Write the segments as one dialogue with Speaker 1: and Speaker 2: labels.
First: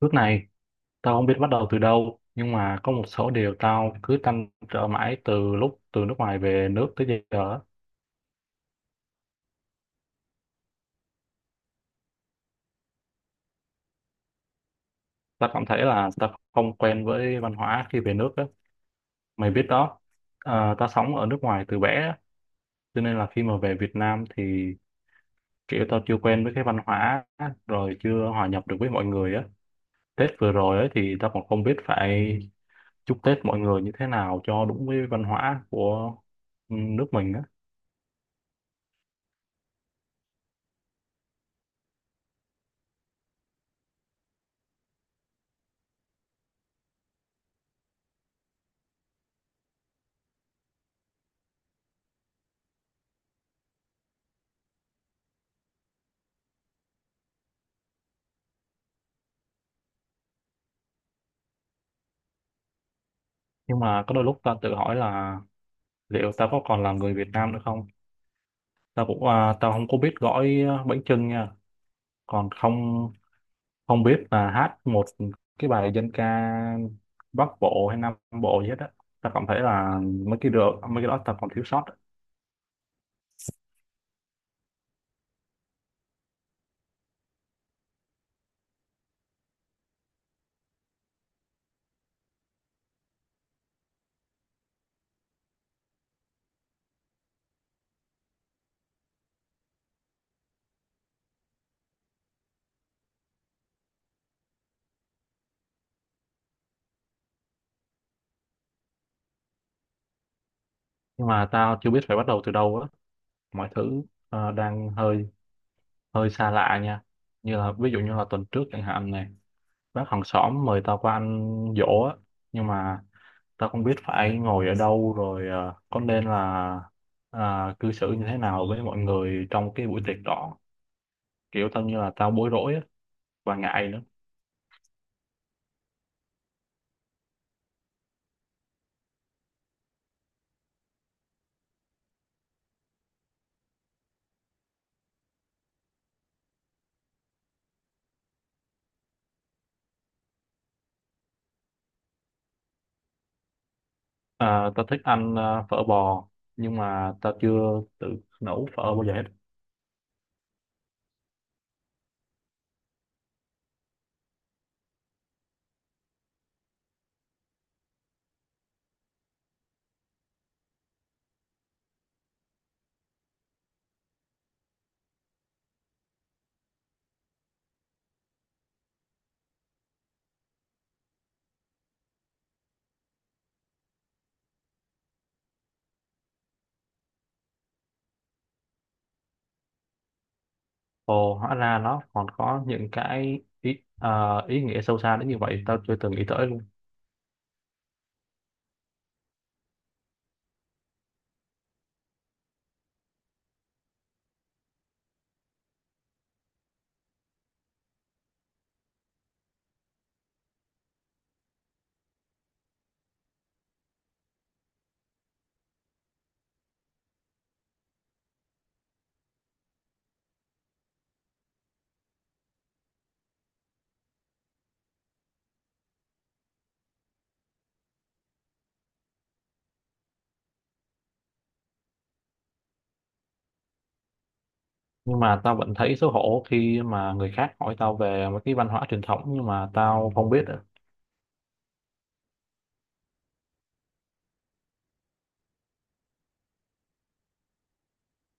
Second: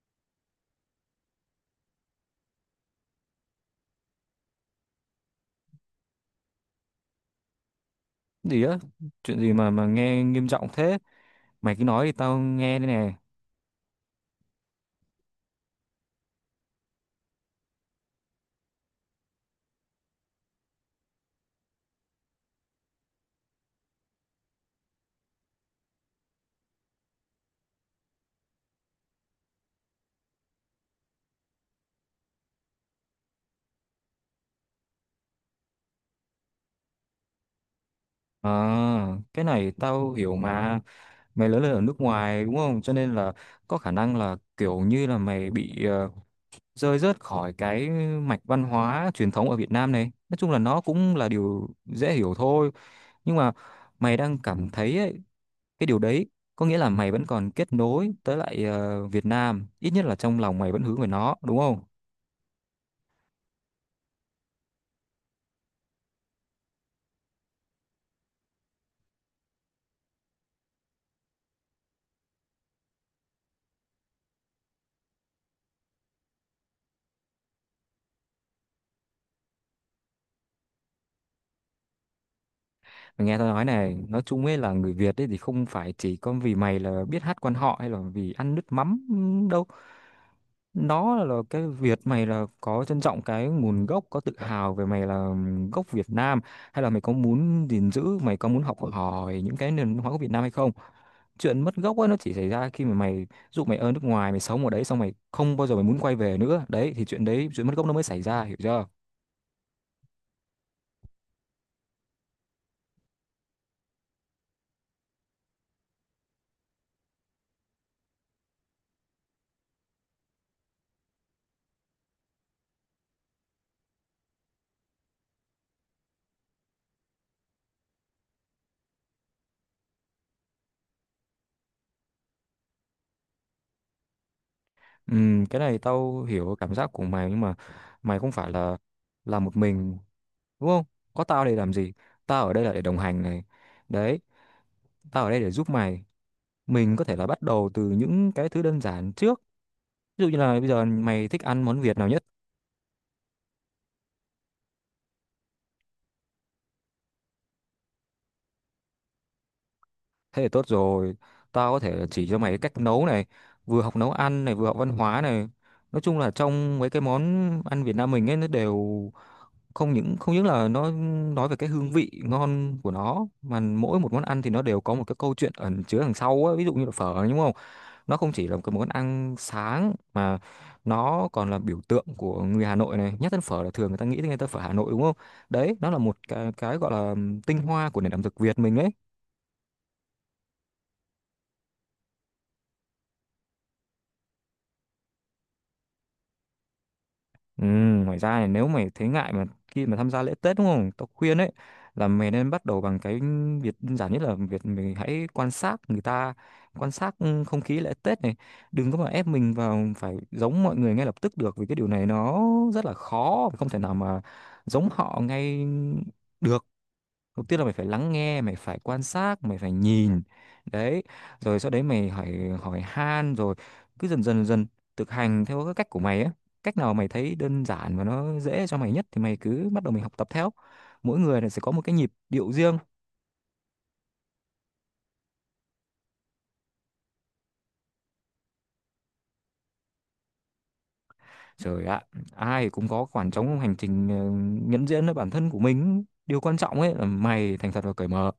Speaker 1: Lúc này, tao không biết bắt đầu từ đâu, nhưng mà có một số điều tao cứ trăn trở mãi từ lúc từ nước ngoài về nước tới giờ.
Speaker 2: Gì á chuyện gì mà nghe nghiêm trọng thế. Mày cứ nói thì tao nghe đây nè.
Speaker 1: Tao cảm thấy là tao không quen với văn hóa khi về nước á. Mày biết đó, tao sống ở nước ngoài từ bé, á, cho nên là khi mà về Việt Nam thì kiểu tao chưa quen với cái văn hóa, á, rồi chưa hòa nhập được với mọi người á. Tết vừa rồi ấy thì tao còn không biết phải chúc Tết mọi người như thế nào cho đúng với văn hóa của nước mình á.
Speaker 2: À, cái này tao hiểu mà. Mày lớn lên ở nước ngoài đúng không, cho nên là có khả năng là kiểu như là mày bị rơi rớt khỏi cái mạch văn hóa truyền thống ở Việt Nam. Này nói chung là nó cũng là điều dễ hiểu thôi, nhưng mà mày đang cảm thấy ấy, cái điều đấy có nghĩa là mày vẫn còn kết nối tới lại Việt Nam, ít nhất là trong lòng mày vẫn hướng về nó đúng không.
Speaker 1: Nhưng mà có đôi lúc tao tự hỏi là liệu tao có còn là người Việt Nam nữa không. Tao cũng à, tao không có biết gõi à, bánh chưng nha, còn không, không biết là hát một cái bài dân ca Bắc Bộ hay Nam Bộ gì hết á. Tao cảm thấy là mấy cái đó tao còn thiếu sót á.
Speaker 2: Mày nghe tao nói này, nói chung ấy là người Việt ấy thì không phải chỉ có vì mày là biết hát quan họ hay là vì ăn nước mắm đâu. Nó là cái Việt, mày là có trân trọng cái nguồn gốc, có tự hào về mày là gốc Việt Nam, hay là mày có muốn gìn giữ, mày có muốn học hỏi những cái nền văn hóa của Việt Nam hay không? Chuyện mất gốc ấy nó chỉ xảy ra khi mà mày dụ mày ở nước ngoài, mày sống ở đấy xong mày không bao giờ mày muốn quay về nữa. Đấy thì chuyện đấy, chuyện mất gốc nó mới xảy ra, hiểu chưa?
Speaker 1: Nhưng mà tao chưa biết phải bắt đầu từ đâu á, mọi thứ à, đang hơi hơi xa lạ nha, như là ví dụ như là tuần trước chẳng hạn này, bác hàng xóm mời tao qua ăn giỗ á, nhưng mà tao không biết phải ngồi ở đâu rồi ờ, có nên là à, cư xử như thế nào với mọi người trong cái buổi tiệc đó, kiểu tao như là tao bối rối á, và ngại nữa.
Speaker 2: Ừ, cái này tao hiểu cảm giác của mày, nhưng mà mày không phải là một mình đúng không? Có tao để làm gì? Tao ở đây là để đồng hành này. Đấy, tao ở đây để giúp mày. Mình có thể là bắt đầu từ những cái thứ đơn giản trước. Ví dụ như là bây giờ mày thích ăn món Việt nào nhất?
Speaker 1: À, tao thích ăn ờ, phở bò, nhưng mà tao chưa tự nấu phở bao giờ hết.
Speaker 2: Thế thì tốt rồi. Tao có thể là chỉ cho mày cái cách nấu này, vừa học nấu ăn này, vừa học văn hóa này. Nói chung là trong mấy cái món ăn Việt Nam mình ấy, nó đều không những là nó nói về cái hương vị ngon của nó, mà mỗi một món ăn thì nó đều có một cái câu chuyện ẩn chứa đằng sau á. Ví dụ như là phở đúng không, nó không chỉ là một cái món ăn sáng, mà nó còn là biểu tượng của người Hà Nội. Này nhất đến phở là thường người ta nghĩ đến, người ta phở Hà Nội đúng không. Đấy, nó là một cái gọi là tinh hoa của nền ẩm thực Việt mình đấy.
Speaker 1: Ồ, hóa ra nó còn có những cái ý ờ, ý nghĩa sâu xa đến như vậy, tao chưa từng nghĩ tới luôn.
Speaker 2: Ừ, ngoài ra này, nếu mày thấy ngại mà khi mà tham gia lễ Tết đúng không? Tao khuyên ấy là mày nên bắt đầu bằng cái việc đơn giản nhất là việc mình hãy quan sát người ta, quan sát không khí lễ Tết này. Đừng có mà ép mình vào phải giống mọi người ngay lập tức được, vì cái điều này nó rất là khó, không thể nào mà giống họ ngay được. Đầu tiên là mày phải lắng nghe, mày phải quan sát, mày phải nhìn, đấy, rồi sau đấy mày hỏi, hỏi han, rồi cứ dần dần dần thực hành theo cái cách của mày á. Cách nào mày thấy đơn giản và nó dễ cho mày nhất thì mày cứ bắt đầu mình học tập theo. Mỗi người là sẽ có một cái nhịp điệu riêng.
Speaker 1: Nhưng mà tao vẫn thấy xấu hổ khi mà người khác hỏi tao về một cái văn hóa truyền thống nhưng mà tao không biết ạ.
Speaker 2: Trời ạ, ai cũng có khoảng trống hành trình nhận diện với bản thân của mình. Điều quan trọng ấy là mày thành thật và cởi mở.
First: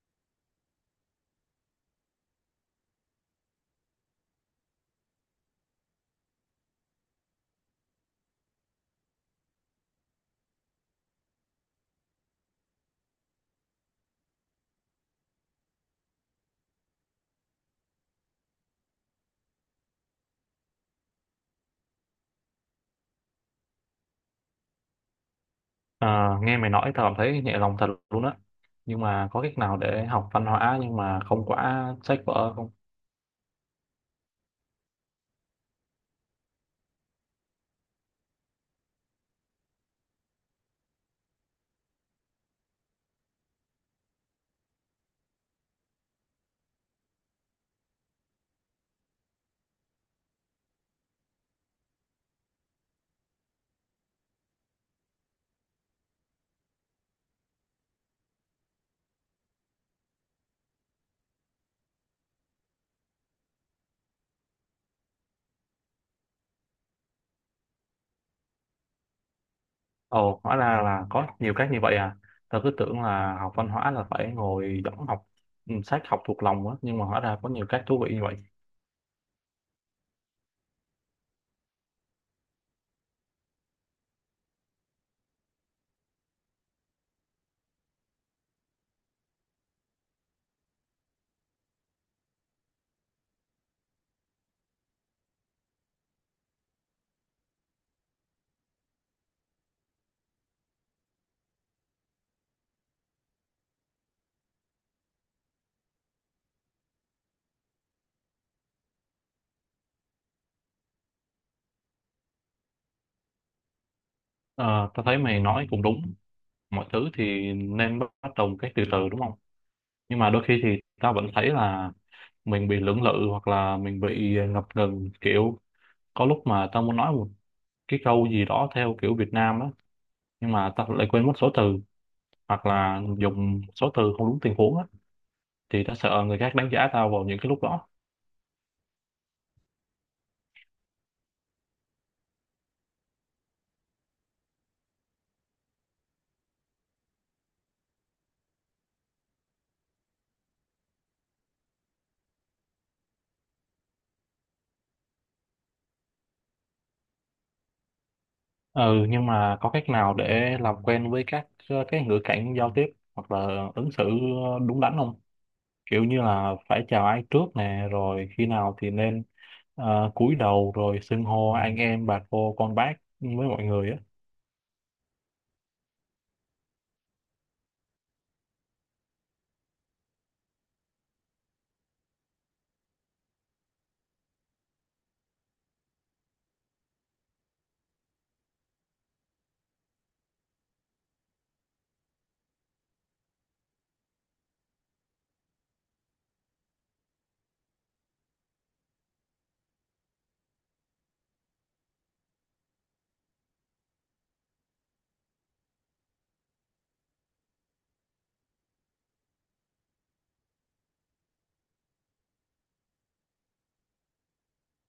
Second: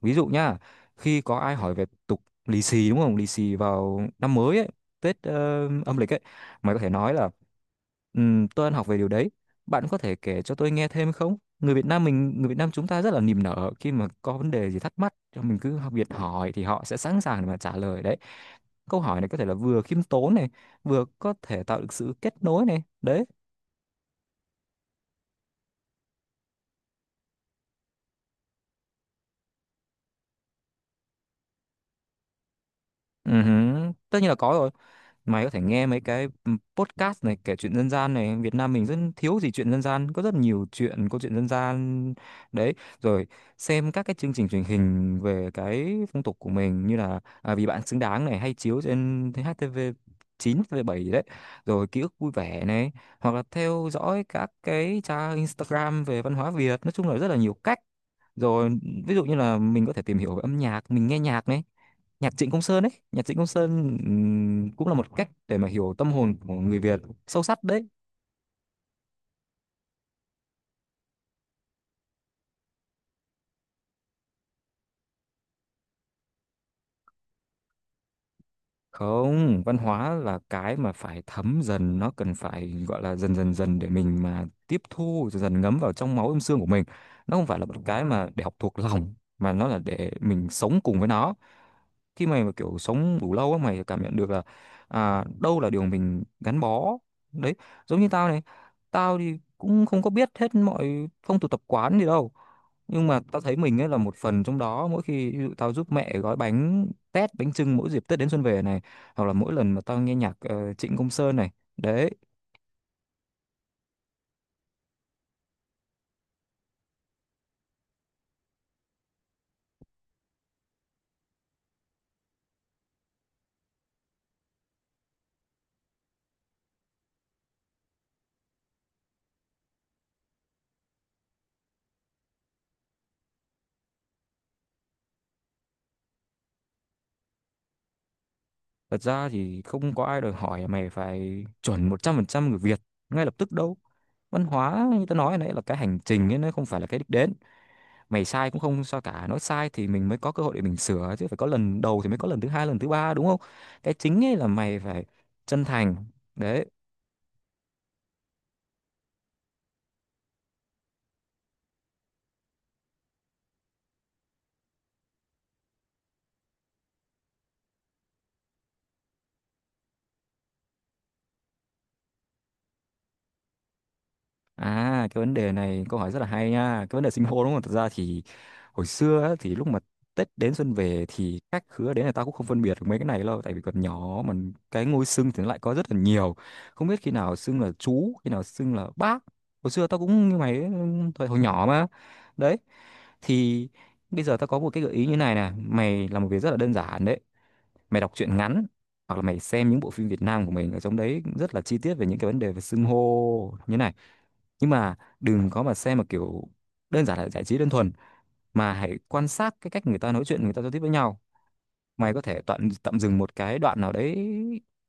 Speaker 2: Ví dụ nhá, khi có ai hỏi về tục lì xì đúng không? Lì xì vào năm mới ấy, Tết âm lịch ấy, mày có thể nói là tôi ăn học về điều đấy. Bạn có thể kể cho tôi nghe thêm không?" Người Việt Nam mình, người Việt Nam chúng ta rất là niềm nở, khi mà có vấn đề gì thắc mắc, cho mình cứ học Việt hỏi thì họ sẽ sẵn sàng để mà trả lời đấy. Câu hỏi này có thể là vừa khiêm tốn này, vừa có thể tạo được sự kết nối này. Đấy.
Speaker 1: À, nghe mày nói tao cảm thấy nhẹ lòng thật luôn á, nhưng mà có cách nào để học văn hóa nhưng mà không quá sách vở không?
Speaker 2: Ừ hứ, tất nhiên là có rồi. Mày có thể nghe mấy cái podcast này, kể chuyện dân gian này, Việt Nam mình rất thiếu gì chuyện dân gian, có rất nhiều chuyện, câu chuyện dân gian đấy. Rồi xem các cái chương trình truyền hình về cái phong tục của mình, như là à, Vì Bạn Xứng Đáng này hay chiếu trên HTV 9, HTV 7 gì đấy, rồi Ký Ức Vui Vẻ này, hoặc là theo dõi các cái trang Instagram về văn hóa Việt. Nói chung là rất là nhiều cách. Rồi ví dụ như là mình có thể tìm hiểu về âm nhạc, mình nghe nhạc này. Nhạc Trịnh Công Sơn ấy, nhạc Trịnh Công Sơn cũng là một cách để mà hiểu tâm hồn của người Việt sâu sắc đấy.
Speaker 1: Ồ, hóa ra là có nhiều cách như vậy à, tao cứ tưởng là học văn hóa là phải ngồi đóng học ừ, sách học thuộc lòng á, nhưng mà hóa ra có nhiều cách thú vị như vậy.
Speaker 2: Không, văn hóa là cái mà phải thấm dần, nó cần phải gọi là dần dần dần để mình mà tiếp thu dần dần, ngấm vào trong máu âm xương của mình. Nó không phải là một cái mà để học thuộc lòng, mà nó là để mình sống cùng với nó. Khi mày mà kiểu sống đủ lâu á, mày cảm nhận được là à, đâu là điều mình gắn bó. Đấy, giống như tao này, tao thì cũng không có biết hết mọi phong tục tập quán gì đâu, nhưng mà tao thấy mình ấy là một phần trong đó, mỗi khi ví dụ tao giúp mẹ gói bánh tét, bánh chưng mỗi dịp Tết đến xuân về này, hoặc là mỗi lần mà tao nghe nhạc Trịnh Công Sơn này, đấy.
Speaker 1: Ờ, tao thấy mày nói cũng đúng, mọi thứ thì nên bắt bắt đầu một cách từ từ đúng không? Nhưng mà đôi khi thì tao vẫn thấy là mình bị lưỡng lự hoặc là mình bị ngập ngừng, kiểu có lúc mà tao muốn nói một cái câu gì đó theo kiểu Việt Nam á, nhưng mà tao lại quên mất số từ, hoặc là dùng số từ không đúng tình huống á, thì tao sợ người khác đánh giá tao vào những cái lúc đó.
Speaker 2: Thật ra thì không có ai đòi hỏi mày phải chuẩn 100% người Việt ngay lập tức đâu. Văn hóa như tao nói nãy là cái hành trình ấy, nó không phải là cái đích đến. Mày sai cũng không sao cả, nói sai thì mình mới có cơ hội để mình sửa chứ, phải có lần đầu thì mới có lần thứ hai, lần thứ ba đúng không. Cái chính ấy là mày phải chân thành. Đấy.
Speaker 1: Ừ, nhưng mà có cách nào để làm quen với các ờ, cái ngữ cảnh giao tiếp hoặc là ứng xử ờ, đúng đắn không? Kiểu như là phải chào ai trước nè, rồi khi nào thì nên ờ, cúi đầu, rồi xưng hô anh em bà cô con bác với mọi người á.
Speaker 2: À, cái vấn đề này câu hỏi rất là hay nha. Cái vấn đề sinh hô đúng không? Thật ra thì hồi xưa á, thì lúc mà Tết đến xuân về thì khách khứa đến là tao cũng không phân biệt được mấy cái này đâu, tại vì còn nhỏ mà. Cái ngôi xưng thì nó lại có rất là nhiều. Không biết khi nào xưng là chú, khi nào xưng là bác. Hồi xưa tao cũng như mày ấy, thời hồi nhỏ mà. Đấy. Thì bây giờ tao có một cái gợi ý như này nè, mày làm một việc rất là đơn giản đấy. Mày đọc truyện ngắn hoặc là mày xem những bộ phim Việt Nam của mình, ở trong đấy rất là chi tiết về những cái vấn đề về xưng hô như này. Nhưng mà đừng có mà xem mà kiểu đơn giản là giải trí đơn thuần, mà hãy quan sát cái cách người ta nói chuyện, người ta giao tiếp với nhau. Mày có thể tạm dừng một cái đoạn nào đấy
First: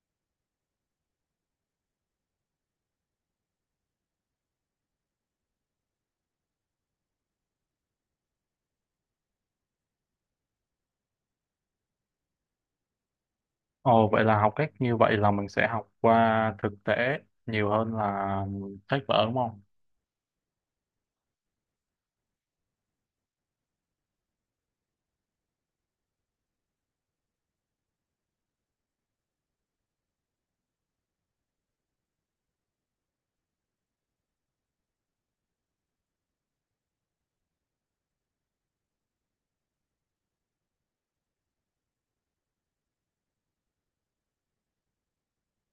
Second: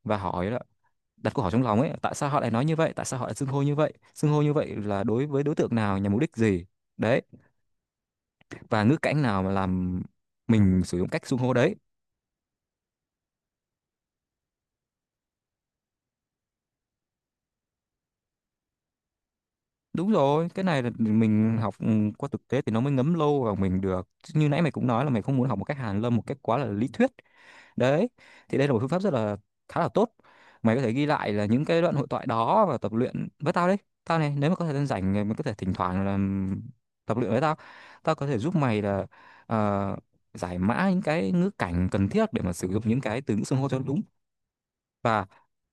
Speaker 2: và hỏi là, đặt câu hỏi trong lòng ấy, tại sao họ lại nói như vậy, tại sao họ lại xưng hô như vậy, xưng hô như vậy là đối với đối tượng nào, nhằm mục đích gì, đấy, và ngữ cảnh nào mà làm mình sử dụng cách xưng hô đấy.
Speaker 1: Ồ, vậy là học cách như vậy là mình sẽ học qua thực tế nhiều hơn là sách vở đúng không?
Speaker 2: Đúng rồi, cái này là mình học qua thực tế thì nó mới ngấm lâu vào mình được. Chứ như nãy mày cũng nói là mày không muốn học một cách hàn lâm, một cách quá là lý thuyết. Đấy, thì đây là một phương pháp rất là, khá là tốt. Mày có thể ghi lại là những cái đoạn hội thoại đó và tập luyện với tao đấy. Tao này, nếu mà có thời gian rảnh mày có thể thỉnh thoảng là tập luyện với tao. Tao có thể giúp mày là ờ, giải mã những cái ngữ cảnh cần thiết để mà sử dụng những cái từ ngữ xưng hô cho đúng. Và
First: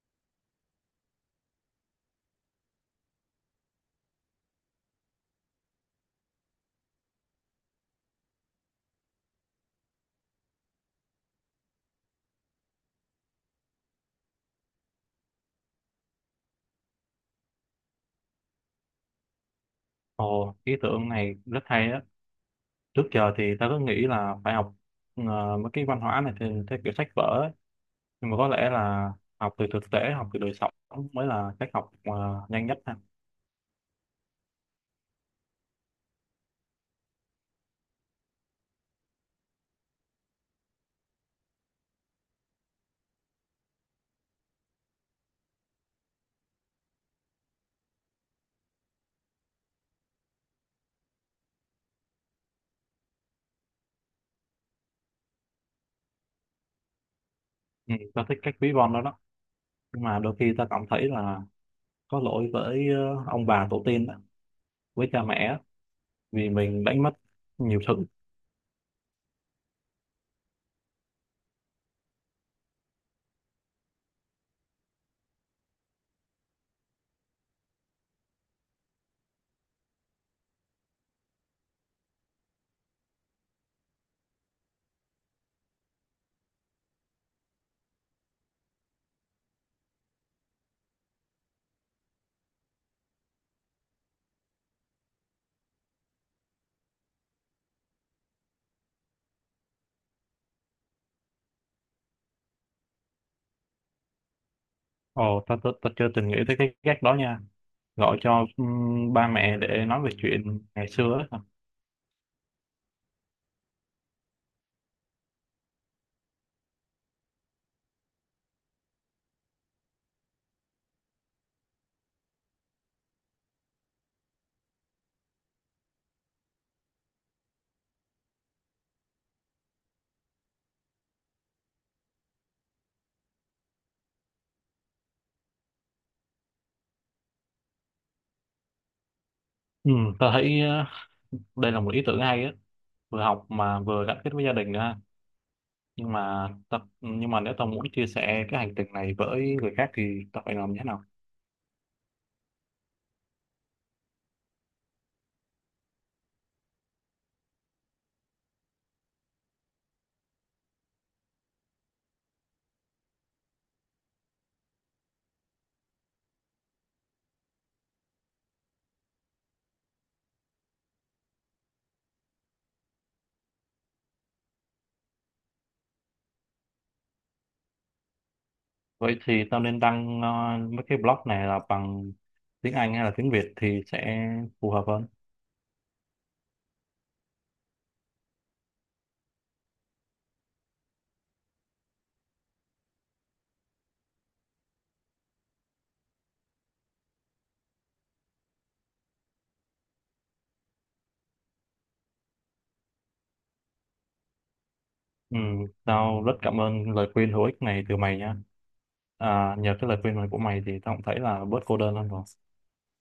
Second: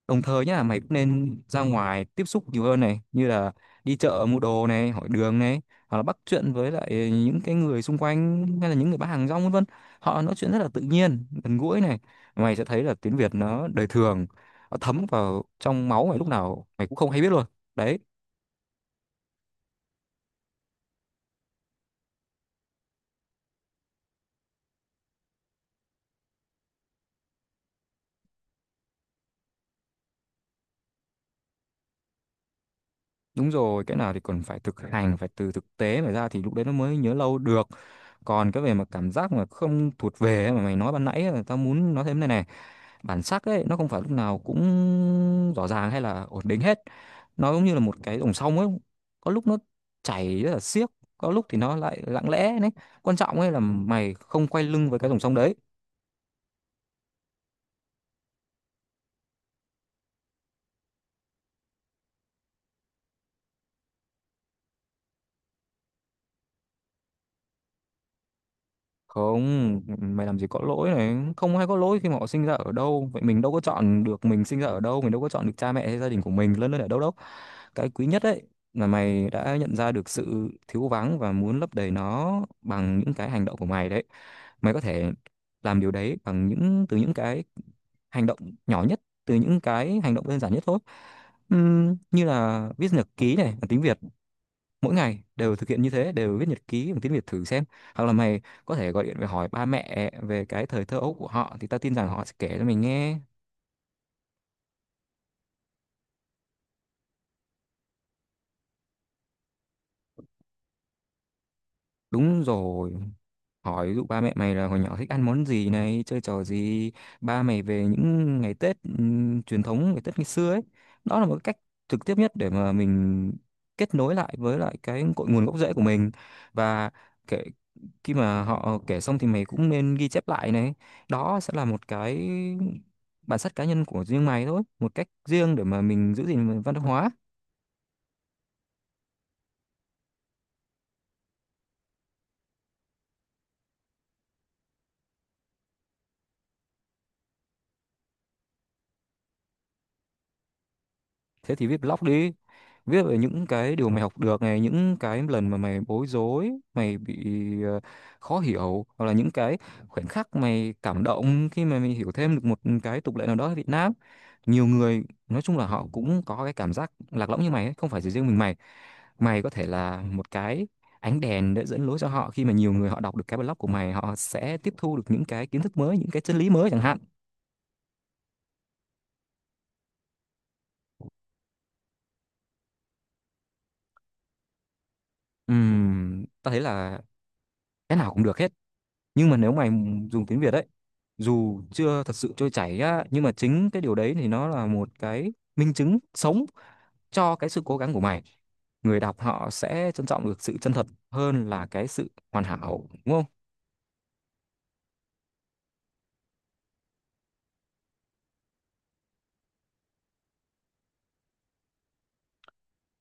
Speaker 2: đồng thời nhá, mày cũng nên ra ngoài tiếp xúc nhiều hơn này, như là đi chợ mua đồ này, hỏi đường này, hoặc là bắt chuyện với lại những cái người xung quanh, hay là những người bán hàng rong vân vân. Họ nói chuyện rất là tự nhiên, gần gũi này. Mày sẽ thấy là tiếng Việt nó đời thường, nó thấm vào trong máu mày lúc nào mày cũng không hay biết luôn. Đấy,
Speaker 1: Ồ, ý tưởng này rất hay á, trước giờ thì ta cứ nghĩ là phải học ờ, mấy cái văn hóa này theo kiểu sách vở ấy. Nhưng mà có lẽ là học từ thực tế, học từ đời sống mới là cách học ờ, nhanh nhất ha.
Speaker 2: đúng rồi, cái nào thì còn phải thực hành, phải từ thực tế mà ra thì lúc đấy nó mới nhớ lâu được. Còn cái về mà cảm giác mà không thuộc về ấy mà mày nói ban nãy, ấy, tao muốn nói thêm này này. Bản sắc ấy nó không phải lúc nào cũng rõ ràng hay là ổn định hết. Nó giống như là một cái dòng sông ấy, có lúc nó chảy rất là xiết, có lúc thì nó lại lặng lẽ đấy. Quan trọng ấy là mày không quay lưng với cái dòng sông đấy.
Speaker 1: Ừ, ta thích cách ví von đó đó, nhưng mà đôi khi ta cảm thấy là có lỗi với ờ, ông bà tổ tiên đó, với cha mẹ á, vì mình đánh mất nhiều thứ.
Speaker 2: Không, mày làm gì có lỗi này, không ai có lỗi khi mà họ sinh ra ở đâu. Vậy mình đâu có chọn được mình sinh ra ở đâu, mình đâu có chọn được cha mẹ hay gia đình của mình lớn lên ở đâu đâu. Cái quý nhất đấy là mày đã nhận ra được sự thiếu vắng và muốn lấp đầy nó bằng những cái hành động của mày đấy. Mày có thể làm điều đấy bằng những từ những cái hành động nhỏ nhất, từ những cái hành động đơn giản nhất thôi. Như là viết nhật ký này, bằng tiếng Việt, mỗi ngày đều thực hiện như thế, đều viết nhật ký bằng tiếng Việt thử xem. Hoặc là mày có thể gọi điện về hỏi ba mẹ về cái thời thơ ấu của họ, thì tao tin rằng họ sẽ kể cho mình nghe.
Speaker 1: Ồ ta, ta chưa từng nghĩ tới cái cách đó nha, gọi cho ba mẹ để nói về chuyện ngày xưa ấy.
Speaker 2: Đúng rồi, hỏi ví dụ ba mẹ mày là hồi nhỏ thích ăn món gì này, chơi trò gì, ba mày về những ngày Tết, truyền thống ngày Tết ngày xưa ấy. Đó là một cái cách trực tiếp nhất để mà mình kết nối lại với lại cái cội nguồn gốc rễ của mình. Và kể, khi mà họ kể xong thì mày cũng nên ghi chép lại này. Đó sẽ là một cái bản sắc cá nhân của riêng mày thôi, một cách riêng để mà mình giữ gìn văn hóa.
Speaker 1: Ừ, ta thấy ờ, đây là một ý tưởng hay á, vừa học mà vừa gắn kết với gia đình nữa ha. Nhưng mà nếu tao muốn chia sẻ cái hành trình này với người khác thì tao phải làm như thế nào?
Speaker 2: Thế thì viết blog đi, viết về những cái điều mày học được này, những cái lần mà mày bối rối, mày bị ờ, khó hiểu, hoặc là những cái khoảnh khắc mày cảm động khi mà mày hiểu thêm được một cái tục lệ nào đó ở Việt Nam. Nhiều người nói chung là họ cũng có cái cảm giác lạc lõng như mày ấy, không phải chỉ riêng mình mày. Mày có thể là một cái ánh đèn để dẫn lối cho họ, khi mà nhiều người họ đọc được cái blog của mày, họ sẽ tiếp thu được những cái kiến thức mới, những cái chân lý mới chẳng hạn.
Speaker 1: Vậy thì tao nên đăng ờ, mấy cái blog này là bằng tiếng Anh hay là tiếng Việt thì sẽ phù hợp hơn?
Speaker 2: Tao thấy là cái nào cũng được hết, nhưng mà nếu mày dùng tiếng Việt ấy, dù chưa thật sự trôi chảy á, nhưng mà chính cái điều đấy thì nó là một cái minh chứng sống cho cái sự cố gắng của mày. Người đọc họ sẽ trân trọng được sự chân thật hơn là cái sự hoàn hảo, đúng không.
Speaker 1: Ừ, tao rất cảm ơn lời khuyên hữu ích này từ mày nha. À, nhờ cái lời khuyên này của mày thì tao cũng thấy là bớt cô đơn hơn rồi.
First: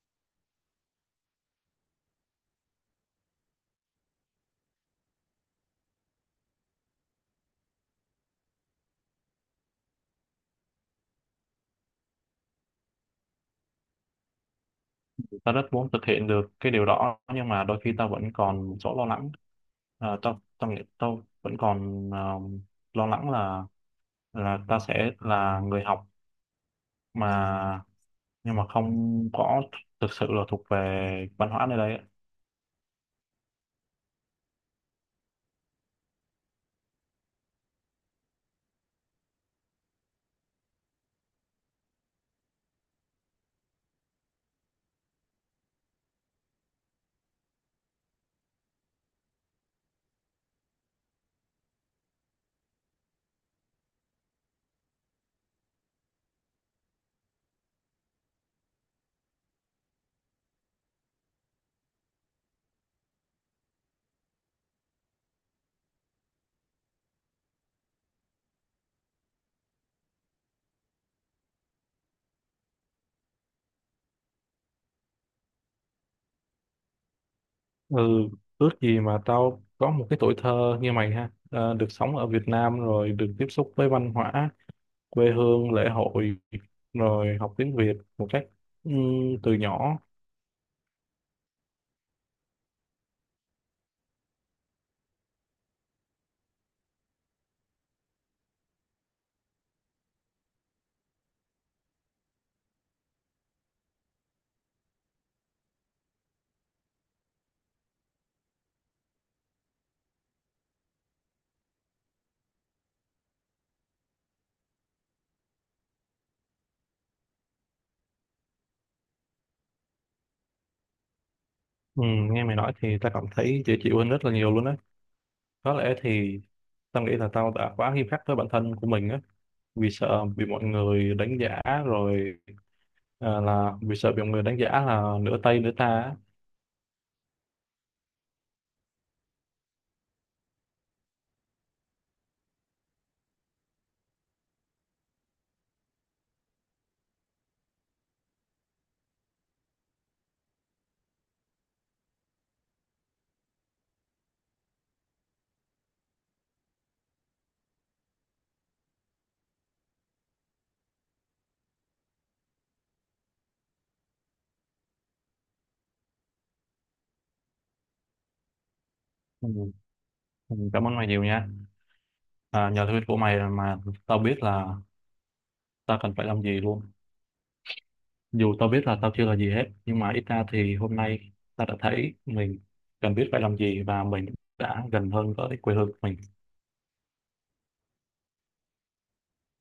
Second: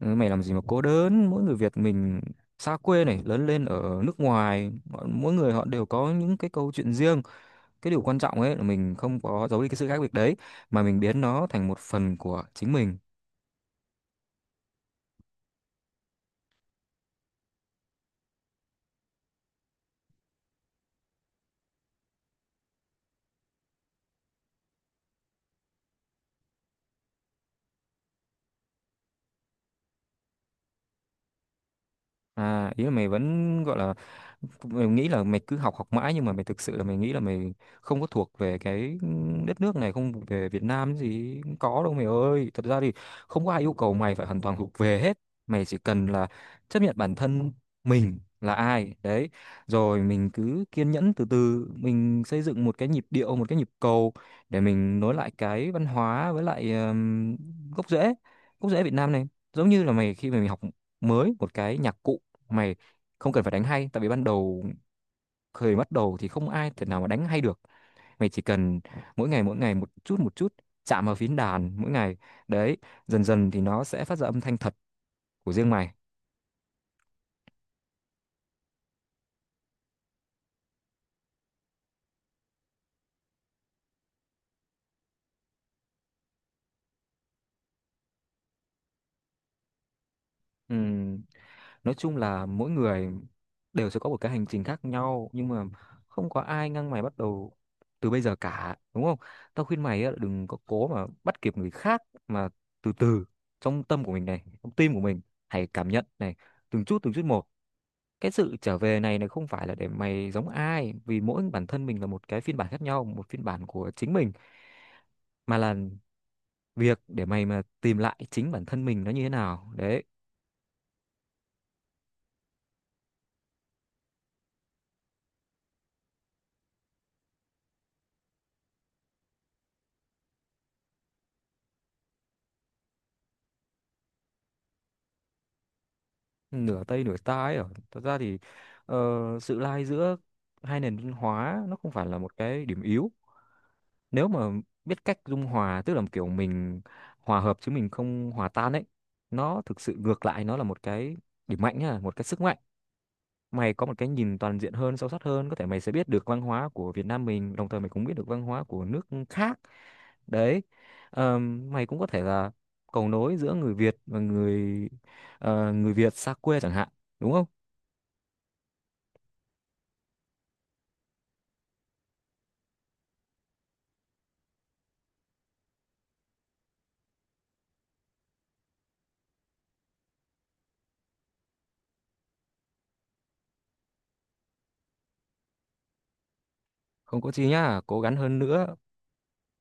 Speaker 2: Ừ, mày làm gì mà cố đớn, mỗi người Việt mình xa quê này, lớn lên ở nước ngoài, mỗi người họ đều có những cái câu chuyện riêng. Cái điều quan trọng ấy là mình không có giấu đi cái sự khác biệt đấy, mà mình biến nó thành một phần của chính mình.
Speaker 1: Tao rất muốn thực hiện được cái điều đó nhưng mà đôi khi tao vẫn còn một số lo lắng. À, tao tao nghĩ tao vẫn còn ờ, lo lắng là tao sẽ là người học mà nhưng mà không có thực sự là thuộc về văn hóa nơi đây á.
Speaker 2: À, ý là mày vẫn gọi là mày nghĩ là mày cứ học học mãi, nhưng mà mày thực sự là mày nghĩ là mày không có thuộc về cái đất nước này, không về Việt Nam gì cũng có đâu mày ơi. Thật ra thì không có ai yêu cầu mày phải hoàn toàn thuộc về hết, mày chỉ cần là chấp nhận bản thân mình là ai đấy, rồi mình cứ kiên nhẫn từ từ mình xây dựng một cái nhịp điệu, một cái nhịp cầu để mình nối lại cái văn hóa với lại gốc rễ, gốc rễ Việt Nam này. Giống như là mày, khi mà mày học mới một cái nhạc cụ, mày không cần phải đánh hay, tại vì ban đầu bắt đầu thì không ai thể nào mà đánh hay được. Mày chỉ cần mỗi ngày một chút một chút, chạm vào phím đàn mỗi ngày đấy, dần dần thì nó sẽ phát ra âm thanh thật của riêng mày.
Speaker 1: Ừ, ước gì mà tao có một cái tuổi thơ như mày ha, ờ, được sống ở Việt Nam rồi được tiếp xúc với văn hóa, quê hương, lễ hội, rồi học tiếng Việt một cách từ nhỏ.
Speaker 2: Ừm, nói chung là mỗi người đều sẽ có một cái hành trình khác nhau, nhưng mà không có ai ngăn mày bắt đầu từ bây giờ cả, đúng không. Tao khuyên mày á, đừng có cố mà bắt kịp người khác, mà từ từ, trong tâm của mình này, trong tim của mình, hãy cảm nhận này, từng chút một. Cái sự trở về này này không phải là để mày giống ai, vì mỗi bản thân mình là một cái phiên bản khác nhau, một phiên bản của chính mình, mà là việc để mày mà tìm lại chính bản thân mình nó như thế nào đấy.
Speaker 1: Nghe mày nói thì tao cảm thấy dễ chịu hơn rất là nhiều luôn á. Có lẽ thì tao nghĩ là tao đã quá nghiêm khắc với bản thân của mình á, vì sợ bị mọi người đánh giá rồi ờ, là vì sợ bị mọi người đánh giá là nửa Tây nửa ta á.
Speaker 2: Nửa Tây nửa Ta ấy, ở thật ra thì ờ, sự lai giữa hai nền văn hóa nó không phải là một cái điểm yếu. Nếu mà biết cách dung hòa, tức là kiểu mình hòa hợp chứ mình không hòa tan ấy, nó thực sự ngược lại, nó là một cái điểm mạnh nhá, một cái sức mạnh. Mày có một cái nhìn toàn diện hơn, sâu sắc hơn, có thể mày sẽ biết được văn hóa của Việt Nam mình, đồng thời mày cũng biết được văn hóa của nước khác đấy. Mày cũng có thể là cầu nối giữa người Việt và người, người Việt xa quê chẳng hạn, đúng không.
Speaker 1: Ừ, ừ, cảm ơn mày nhiều nha. À, nhờ thuyết của mày mà tao biết là tao cần phải làm gì luôn. Dù tao biết là tao chưa là gì hết, nhưng mà ít ra thì hôm nay tao đã thấy mình cần biết phải làm gì và mình đã gần hơn với quê hương của mình.
Speaker 2: Không có chi nhá, cố gắng hơn nữa.